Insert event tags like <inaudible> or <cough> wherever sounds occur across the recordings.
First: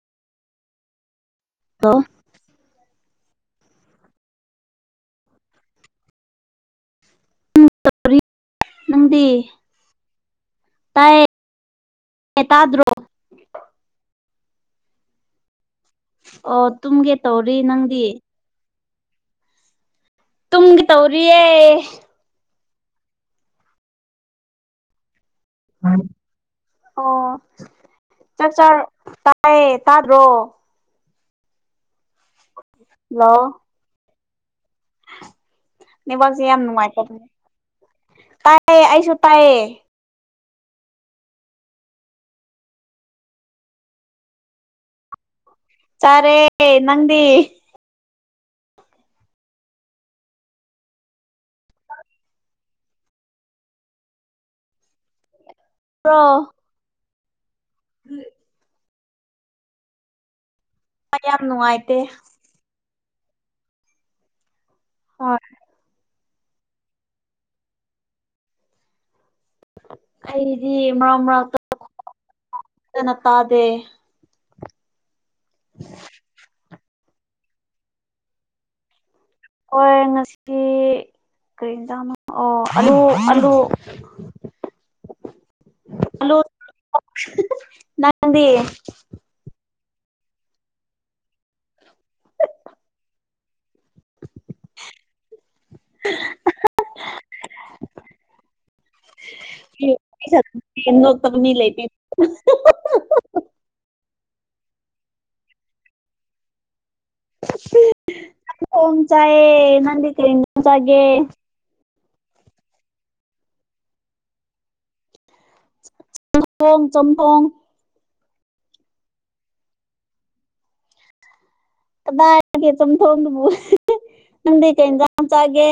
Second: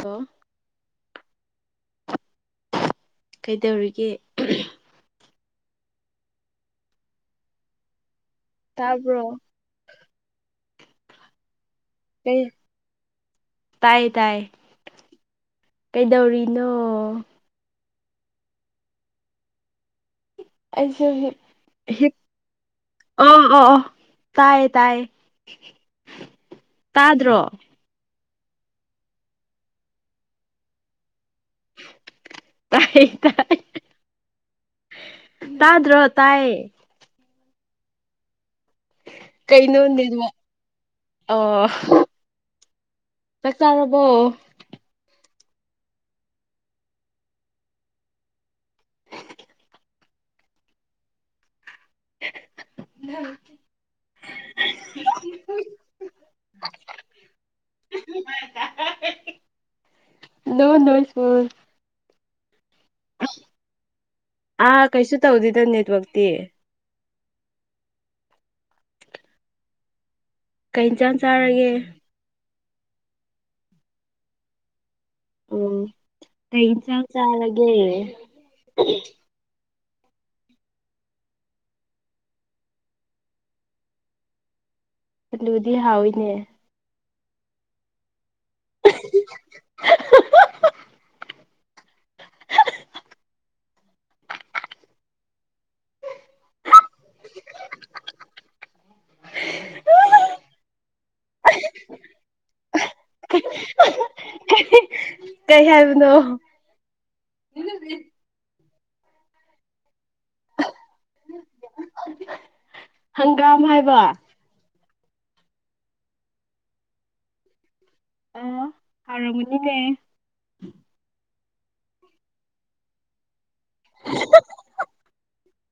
Hello hello ꯀꯩꯗꯧꯔꯤꯒꯦ ꯇꯥꯕ꯭ꯔꯣ ꯗꯤ ꯇꯥꯏ ꯀꯩ ꯇꯥꯗ꯭ꯔꯣ ꯇꯥꯏ ꯇꯥꯏ ꯀꯩꯗꯧꯔꯤꯅꯣ ꯑꯣ ꯇꯨꯝꯒꯦ ꯇꯧꯔꯤ ꯅꯪꯗꯤ ꯇꯨꯝꯒꯦ ꯑꯩꯁꯨ ꯍꯤꯞ ꯇꯧꯔꯤꯌꯦ ꯍꯤꯞ ꯑꯣ ꯑꯣ ꯑꯣ ꯇꯥꯏꯌꯦ ꯇꯥꯏꯌꯦ ꯑꯣ ꯇꯥꯗ꯭ꯔꯣ ꯆꯥꯛ ꯆꯥꯔꯣ ꯇꯥꯏꯌꯦ ꯇꯥꯗ꯭ꯔꯣ ꯇꯥꯏꯌꯦ ꯇꯥꯏ ꯇꯥꯗ꯭ꯔꯣ ꯅꯦꯠꯋ꯭ꯔꯛꯁꯦ ꯇꯥꯏꯌꯦ ꯌꯥꯝ ꯅꯉꯥꯏꯇꯦ ꯇꯥꯏ ꯀꯩꯩꯅꯣ ꯅꯦꯠꯋ꯭ꯔꯛ ꯑꯣ ꯆꯥꯛ ꯆꯥꯔꯕꯣ ꯆꯔꯦ ꯅꯪꯗꯤ <inaudible> ꯄ꯭ꯔꯣ ꯅꯣ ꯅꯣ ꯌꯥꯝ ꯅꯨꯡꯉꯥꯏꯇꯦ ꯑꯥ ꯀꯩꯁꯨ ꯍꯣꯏ ꯇꯧꯗꯦꯗ ꯅꯦꯠꯋꯛꯇꯤ ꯑꯩꯗꯤ ꯀꯩ ꯏꯟꯁꯥꯡ ꯃꯔꯛ ꯃꯔꯛꯇ ꯆꯥꯔꯒꯦ ꯐꯖꯅ ꯇꯥꯗꯦ ꯎꯝ <inaudible> ꯀꯩ ꯏꯟꯁꯥꯡ ꯆꯥꯔꯒꯦ ꯍꯣꯏ ꯉꯁꯤ ꯀꯩ ꯑꯦꯟꯖꯥꯡꯅꯣ ꯑꯣ ꯑꯥꯂꯨ ꯑꯥꯂꯨ ꯑꯂꯨꯗꯤ ꯍꯥꯎꯋꯤꯅꯦ ꯅꯪꯗꯤ <unintelligible> <unintelligible> ꯁꯛꯇꯤ ꯅꯣꯛꯇꯕ ꯃꯤ ꯂꯩꯇꯦ꯫ <unintelligible> ꯀꯩ ꯍꯥꯏꯕꯅꯣ꯫ ꯆꯝꯊꯣꯡ ꯆꯥꯏꯌꯦ ꯅꯪꯗꯤ ꯀꯔꯤ ꯌꯦꯟꯁꯥꯡ ꯆꯥꯒꯦ꯫ ꯍꯪꯒꯥꯝ ꯍꯥꯏꯕ꯫ ꯆꯝꯊꯣꯡ ꯆꯝꯊꯣꯡ꯫ ꯑꯣ ꯍꯥꯎꯔꯝꯃꯅꯤꯅꯦ꯫ ꯀꯗꯥꯏꯒꯦ ꯆꯝꯊꯣꯡꯗꯨꯕꯨ ꯅꯪꯗꯤ ꯀꯩ ꯑꯦꯟꯌꯥꯡ ꯆꯥꯒꯦ꯫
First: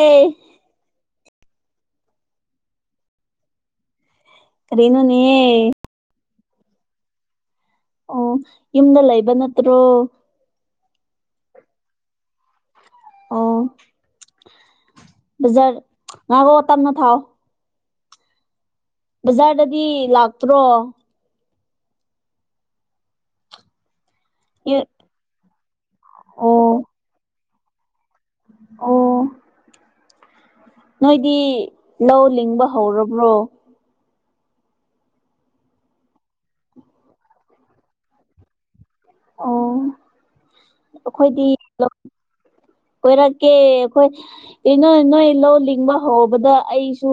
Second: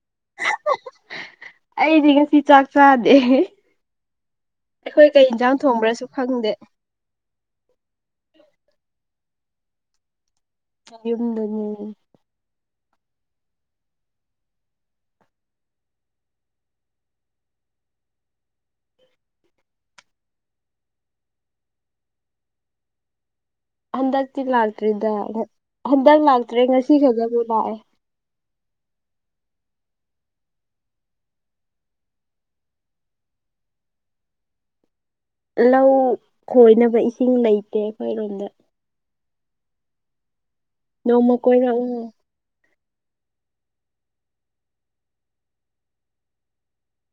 ꯑꯩꯗꯤ ꯉꯁꯤ ꯆꯥꯛ ꯆꯥꯗꯦ꯫ ꯑꯩꯈꯣꯏ ꯀꯔꯤꯅꯣꯅꯦ ꯀꯩ ꯏꯟꯖꯥꯡ ꯊꯣꯡꯕ꯭ꯔꯁꯨ ꯈꯪꯗꯦ꯫ ꯑꯣ ꯌꯨꯝꯗ ꯂꯩꯕ ꯅꯠꯇ꯭ꯔꯣ꯫ ꯌꯨꯝꯗꯅꯦ꯫ ꯑꯣ꯫ ꯕꯖꯥꯔ ꯉꯥꯒꯣ ꯇꯞꯅ ꯊꯥꯎ ꯕꯖꯥꯔꯗꯗꯤ ꯂꯥꯛꯇ꯭ꯔꯣ꯫ ꯍꯟꯗꯛꯇꯤ ꯂꯥꯛꯇ꯭ꯔꯤꯗ ꯍꯟꯗꯛ ꯑꯣ ꯂꯥꯛꯇ꯭ꯔꯦ ꯉꯁꯤ ꯈꯛꯇꯕꯨ ꯂꯥꯛꯑꯦ꯫ ꯑꯣ ꯅꯣꯏꯗꯤ ꯂꯧ ꯂꯤꯡꯕ ꯍꯧꯔꯕ꯭ꯔꯣ꯫ ꯂꯧ ꯈꯣꯏꯅꯕ ꯏꯁꯤꯡ ꯂꯩꯇꯦ ꯑꯩꯈꯣꯏꯔꯣꯝꯗ꯫ ꯑꯣ ꯑꯩꯈꯣꯏꯗꯤ ꯅꯣꯡꯃ ꯀꯣꯏꯔꯛꯎ ꯂꯧ꯫ ꯀꯣꯏꯔꯛꯀꯦ ꯑꯩꯈꯣꯏ꯫ ꯏ ꯅꯣꯏ ꯅꯣꯏ ꯂꯧ ꯂꯤꯡꯕ ꯍꯧꯕꯗ ꯑꯩꯁꯨ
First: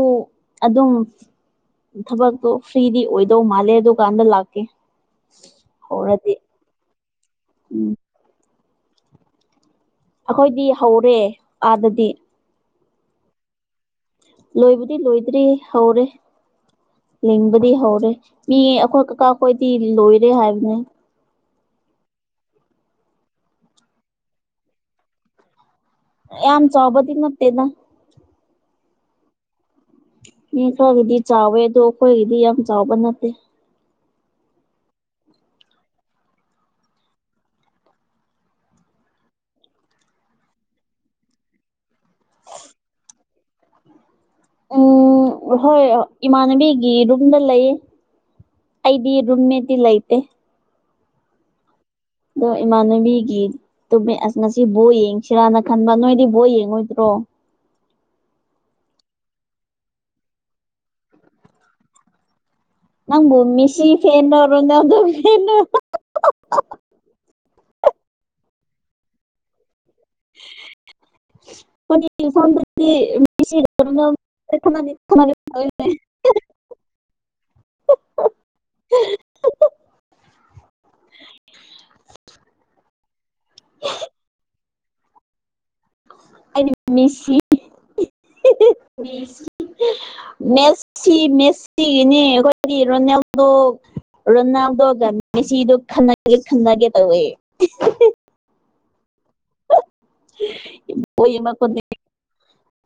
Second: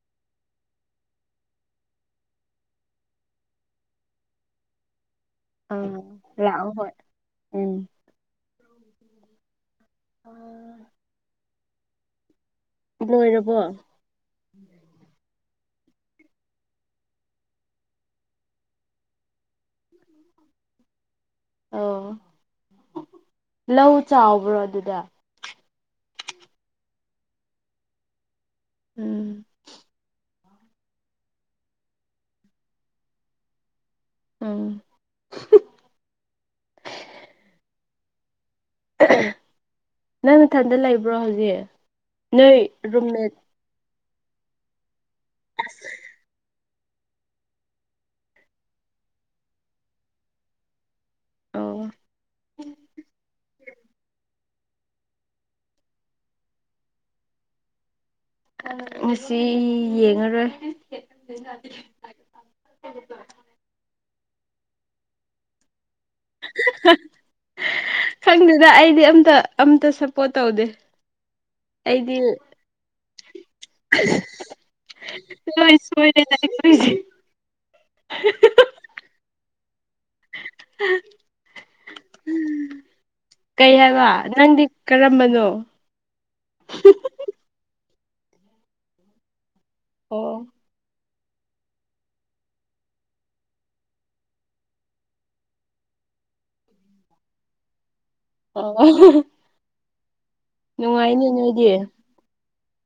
ꯑꯗꯨꯝ꯫ ꯊꯕꯛꯇꯣ ꯐ꯭ꯔꯤꯗꯤ ꯑꯣꯏꯗꯧ ꯃꯥꯜꯂꯦ ꯑꯗꯨ ꯀꯥꯟꯗ ꯂꯥꯛꯀꯦ꯫ ꯎꯝ ꯍꯧꯔꯗꯤ ꯂꯥꯛꯑꯣ ꯍꯣꯏ꯫ ꯎꯝ꯫ ꯑꯩꯈꯣꯏꯗꯤ ꯍꯧꯔꯦ ꯑꯥꯗꯗꯤ꯫ ꯂꯣꯏꯔꯕꯣ꯫ ꯂꯣꯏꯕꯗꯤ ꯂꯣꯏꯗ꯭ꯔꯤ ꯍꯧꯔꯦ꯫ ꯂꯤꯡꯕꯗꯤ ꯍꯧꯔꯦ ꯃꯤ ꯑꯩꯈꯣꯏ ꯀꯀꯥꯈꯣꯏꯗꯤ ꯂꯣꯏꯔꯦ ꯍꯥꯏꯕꯅꯦ꯫ ꯑꯣ ꯂꯧ ꯆꯥꯎꯕ꯭ꯔꯣ ꯑꯗꯨꯗ꯫ ꯌꯥꯝ ꯆꯥꯎꯕꯗꯤ ꯅꯠꯇꯦꯗ꯫ ꯎꯝ꯫ ꯃꯤ ꯈꯔꯒꯤꯗꯤ ꯆꯥꯎꯋꯦ ꯑꯗꯣ ꯑꯩꯈꯣꯏꯒꯤꯗꯤ ꯌꯥꯝ ꯆꯥꯎꯕ ꯅꯠꯇꯦ꯫ ꯎꯝ ꯅꯪ ꯅꯊꯟꯗ ꯂꯩꯕ꯭ꯔꯣ ꯍꯧꯖꯤꯛ ꯅꯣꯏ ꯔꯨꯝꯃꯦꯠ ꯎꯝ ꯍꯣꯏ ꯏꯃꯥꯟꯅꯕꯤꯒꯤ ꯔꯨꯝꯗ ꯂꯩꯌꯦ꯫ ꯑꯩꯗꯤ ꯔꯨꯝꯃꯦꯠꯇꯤ ꯂꯩꯇꯦ꯫ ꯑꯣ ꯅꯣꯏ ꯏꯃꯥꯟꯅꯕꯤꯒꯤ ꯇꯨꯝꯃꯦ ꯑꯁ ꯉꯁꯤ ꯕꯣ ꯌꯦꯡꯁꯤꯔꯥꯅ ꯈꯟꯕ ꯅꯣꯏꯗꯤ ꯕꯣ ꯌꯦꯡꯉꯣꯏꯗ꯭ꯔꯣ꯫ ꯉꯁꯤ ꯌꯦꯡꯉꯔꯣꯏ꯫ ꯅꯪꯕꯨ ꯃꯤꯁꯤ ꯐꯦꯟꯅꯣ ꯔꯣꯅꯥꯜꯗꯣ ꯐꯦꯟꯅꯣ꯫ ꯈꯪꯗꯦꯗ ꯑꯩꯗꯤ ꯑꯝꯇ ꯑꯝꯇ ꯁꯞꯄꯣꯔꯠ ꯇꯧꯗꯦ꯫ ꯑꯩꯗꯤ ꯑꯩꯈꯣꯏ ꯏꯝꯐꯥꯜꯗꯗꯤ ꯃꯦꯁꯤ ꯔꯣꯅꯥꯜꯗꯣ ꯈꯠꯅꯒꯦ ꯈꯠꯅꯒꯦ ꯇꯧꯋꯦ꯫ <unintelligible> ꯍꯦ ꯍꯦ꯫ ꯀꯩ ꯍꯥꯏꯕ ꯅꯪꯗꯤ ꯀꯔꯝꯕꯅꯣ꯫ ꯑꯩꯗꯤ ꯃꯦꯁꯤ ꯏꯍꯍ ꯃꯤꯁꯤ ꯑꯣ ꯃꯦꯁ ꯃꯦꯁꯤ ꯃꯦꯁꯤꯅꯦ ꯑꯩꯈꯣꯏꯗꯤ ꯔꯣꯅꯥꯜꯗꯣ ꯔꯣꯅꯥꯜꯗꯣꯒ ꯃꯦꯁꯤꯗꯨ ꯈꯟꯅꯒꯦ ꯈꯟꯅꯒꯦ ꯇꯧꯋꯦ꯫ ꯑꯣ <unintelligible> ꯍ ꯅꯨꯡꯉꯥꯏꯅꯤ ꯅꯣꯏꯗꯤ <unintelligible>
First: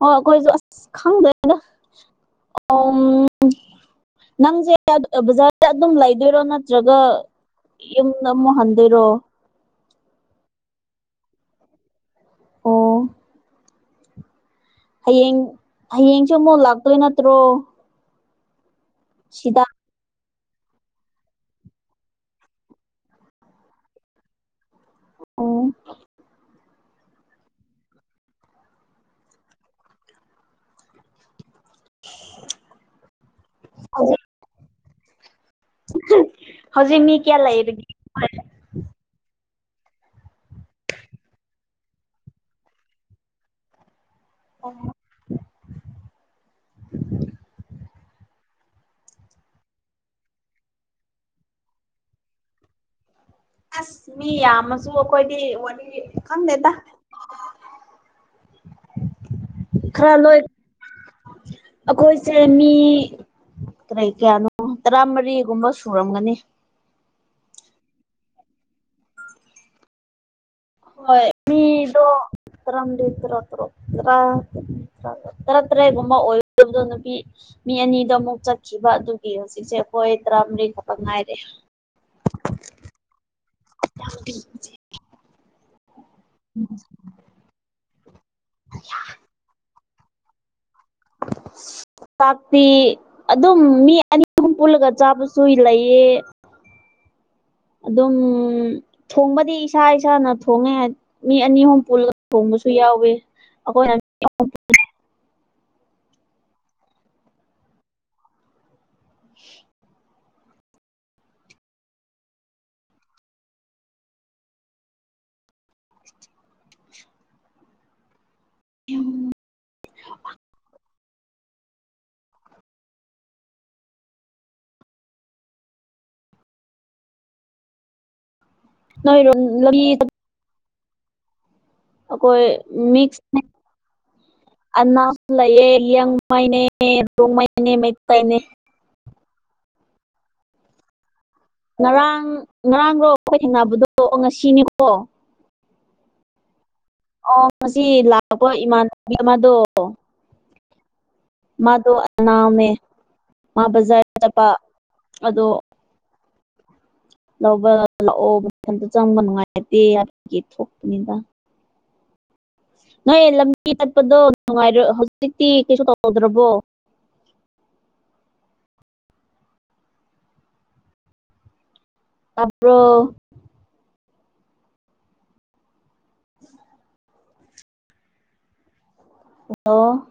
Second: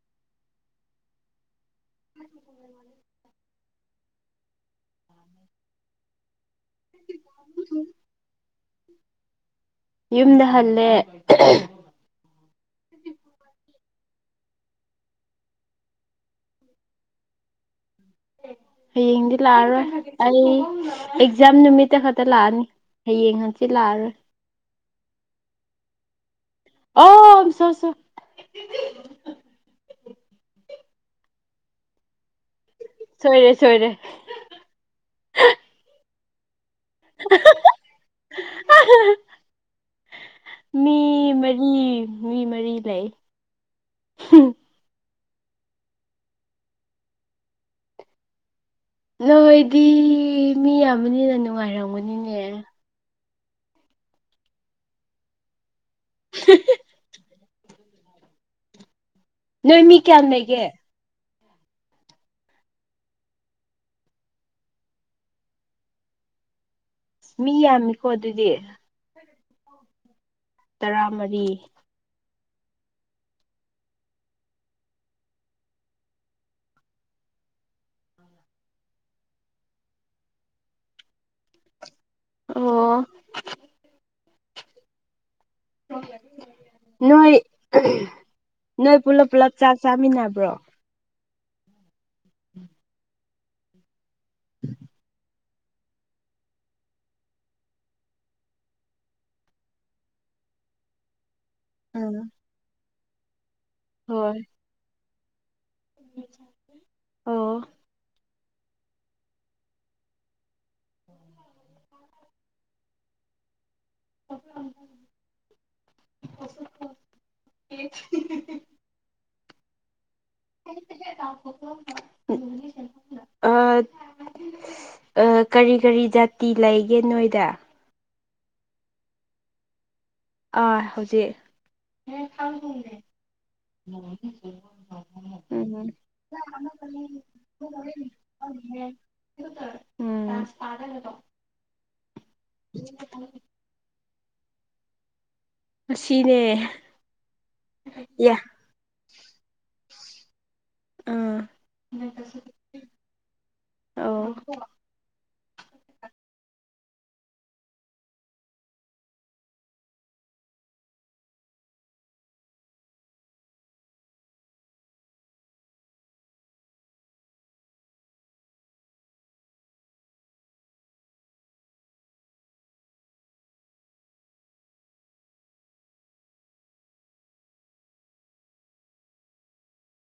ꯑꯩꯈꯣꯏꯁꯨ ꯑꯁ ꯈꯪꯗꯦꯗ ꯑꯣꯝ ꯅꯪꯖꯦ ꯕꯖꯥꯔꯗ ꯑꯗꯨꯝ ꯂꯩꯗꯣꯏꯔꯣ ꯅꯠ ꯖꯒꯥ ꯌꯨꯝꯗ ꯑꯃꯨꯛ ꯍꯟꯗꯣꯏꯔꯣ ꯌꯨꯝꯗ ꯍꯜꯂꯦ ꯑꯣ ꯍꯌꯦꯡ ꯍꯌꯦꯡꯁꯨ ꯑꯃꯨꯛ ꯂꯥꯛꯇꯣꯏ ꯅꯠꯇ꯭ꯔꯣ ꯍꯌꯦꯡꯗꯤ ꯁꯤꯗ ꯂꯥꯛꯑꯔꯣꯏ ꯑꯩ ꯑꯦꯛꯖꯥꯝ ꯅꯨꯃꯤꯠꯇ ꯈꯛꯇ ꯂꯥꯛꯑꯅꯤ ꯍꯌꯦꯡ ꯍꯟꯆꯤꯠ ꯂꯥꯛꯑꯒ ꯑꯣ ꯑꯣꯝ ꯁꯨ ꯁꯨ ꯁꯣꯏꯔꯦ ꯁꯣꯏꯔꯦ <inaudible> ꯍꯧꯖꯤꯛ ꯃꯤ ꯀꯌꯥ ꯂꯩꯔꯤ <inaudible> ꯃꯤ ꯃꯔꯤ ꯃꯤ ꯃꯔꯤ ꯂꯩ ꯑꯣ ꯅꯣꯏꯗꯤ ꯃꯤ ꯌꯥꯝꯕꯅꯤꯅ ꯅꯨꯡꯉꯥꯏꯔꯝꯒꯅꯤꯅꯦ ꯑꯁ ꯃꯤ ꯌꯥꯝꯃꯁꯨ ꯑꯩꯈꯣꯏꯗꯤ ꯋꯥꯔꯤ ꯈꯪꯗꯦꯗ ꯅꯣꯏ ꯃꯤ ꯈꯔꯥ ꯀꯌꯥꯝ ꯂꯣꯏ ꯂꯩꯒꯦ ꯑꯩꯈꯣꯏꯁꯦ ꯃꯤ ꯀꯔꯤ ꯀꯌꯥꯅꯣ ꯇꯔꯥ ꯃꯔꯤꯒꯨꯝꯕ ꯁꯨꯔꯝꯒꯅꯤ ꯃꯤ ꯌꯥꯝꯃꯤꯀꯣ ꯑꯗꯨꯗꯤ ꯇꯔꯥꯃꯔꯤ ꯇꯟꯗꯤꯗ ꯔ꯭ꯔꯣ ꯔ꯭ꯔ <unintelligible> ꯇꯥꯔꯦꯠ ꯇꯥꯔꯦꯠꯒꯨꯝꯕ ꯑꯣꯏꯗꯕꯗꯣ ꯅꯨꯄꯤ ꯃꯤ ꯑꯅꯤꯗꯣ ꯑꯃꯨꯛ ꯆꯠꯈꯤꯕ ꯑꯗꯨꯒꯤ ꯍꯧꯖꯤꯛꯁꯦ ꯑꯩꯈꯣꯏ ꯇꯔꯥꯃꯔꯤ ꯈꯛꯇ ꯉꯥꯏꯔꯦ ꯑꯣ ꯅꯣꯏ ꯅꯣꯏ ꯄꯨꯂꯞ ꯄꯨꯂꯞ ꯆꯥꯛ ꯆꯥꯃꯤꯟꯅꯕ꯭ꯔꯣ ꯇꯥꯛꯄꯤ ꯑꯗꯨꯝ ꯃꯤ ꯑꯅꯤ ꯑꯍꯨꯝ ꯄꯨꯜꯂꯒ ꯆꯥꯕꯁꯨ ꯂꯩꯌꯦ ꯑꯗꯨꯝ ꯊꯣꯡꯕꯗꯤ ꯏꯁꯥ ꯏꯁꯥꯅ ꯊꯣꯡꯉꯦ ꯃꯤ ꯑꯅꯤ ꯑꯍꯨꯝ ꯄꯨꯜꯂ ꯎꯝ ꯊꯣꯡꯕꯁꯨ ꯌꯥꯎꯋꯤ ꯑꯈꯣꯏ <unintelligible> ꯑꯥ <inaudible> <inaudible> <inaudible> <inaudible> <inaudible> ꯑ ꯀꯔꯤ ꯀꯔꯤ ꯖꯥꯇꯤ ꯂꯩꯒꯦ ꯅꯣꯏꯗ ꯅꯣꯏꯔꯣ <unintelligible> ꯑꯥ ꯍꯧꯖꯤꯛ ꯑꯀꯣꯏ ꯃꯤꯛꯁ ꯅꯦ <inaudible> ꯑꯅꯥꯖ ꯂꯩꯌꯦ ꯎꯝ ꯌꯦ ꯃꯅꯦ ꯗꯣꯡ ꯃꯅꯦ ꯃꯩꯇꯩꯅꯦ <inaudible> ꯉꯔꯥꯡ ꯉꯔꯥꯡꯔꯣ ꯑꯈꯣꯏ ꯊꯦꯡꯅꯕꯗꯣ ꯉꯁꯤꯅꯦꯀꯣ ꯉꯁꯤꯅꯦ ꯑꯣ ꯉꯁꯤ ꯂꯥꯛꯄ ꯏꯃꯥꯟꯅꯕꯤ ꯑꯃꯗꯣ ꯑꯥ ꯃꯥꯗꯣ ꯅꯅꯥꯝꯅꯦ ꯃꯥ ꯕꯖꯥꯔ ꯑꯣ ꯆꯠꯄ ꯑꯗꯣ ꯂꯧꯕ ꯂꯥꯛꯑꯣꯊꯟꯇ ꯆꯪꯕ ꯅꯨꯡꯉꯥꯏꯇꯦ ꯍꯥꯏꯕꯒꯤ ꯊꯣꯛꯄꯅꯤꯗ ꯅꯣꯏ ꯂꯝꯕꯤ ꯇꯠꯄꯗꯣ ꯅꯨꯡꯉꯥꯏꯔ ꯍꯧꯖꯤꯛꯇꯤ ꯀꯩꯁꯨ ꯇꯧꯗ꯭ꯔꯕꯣ ꯇꯞ꯭ꯔꯣ ꯂꯣ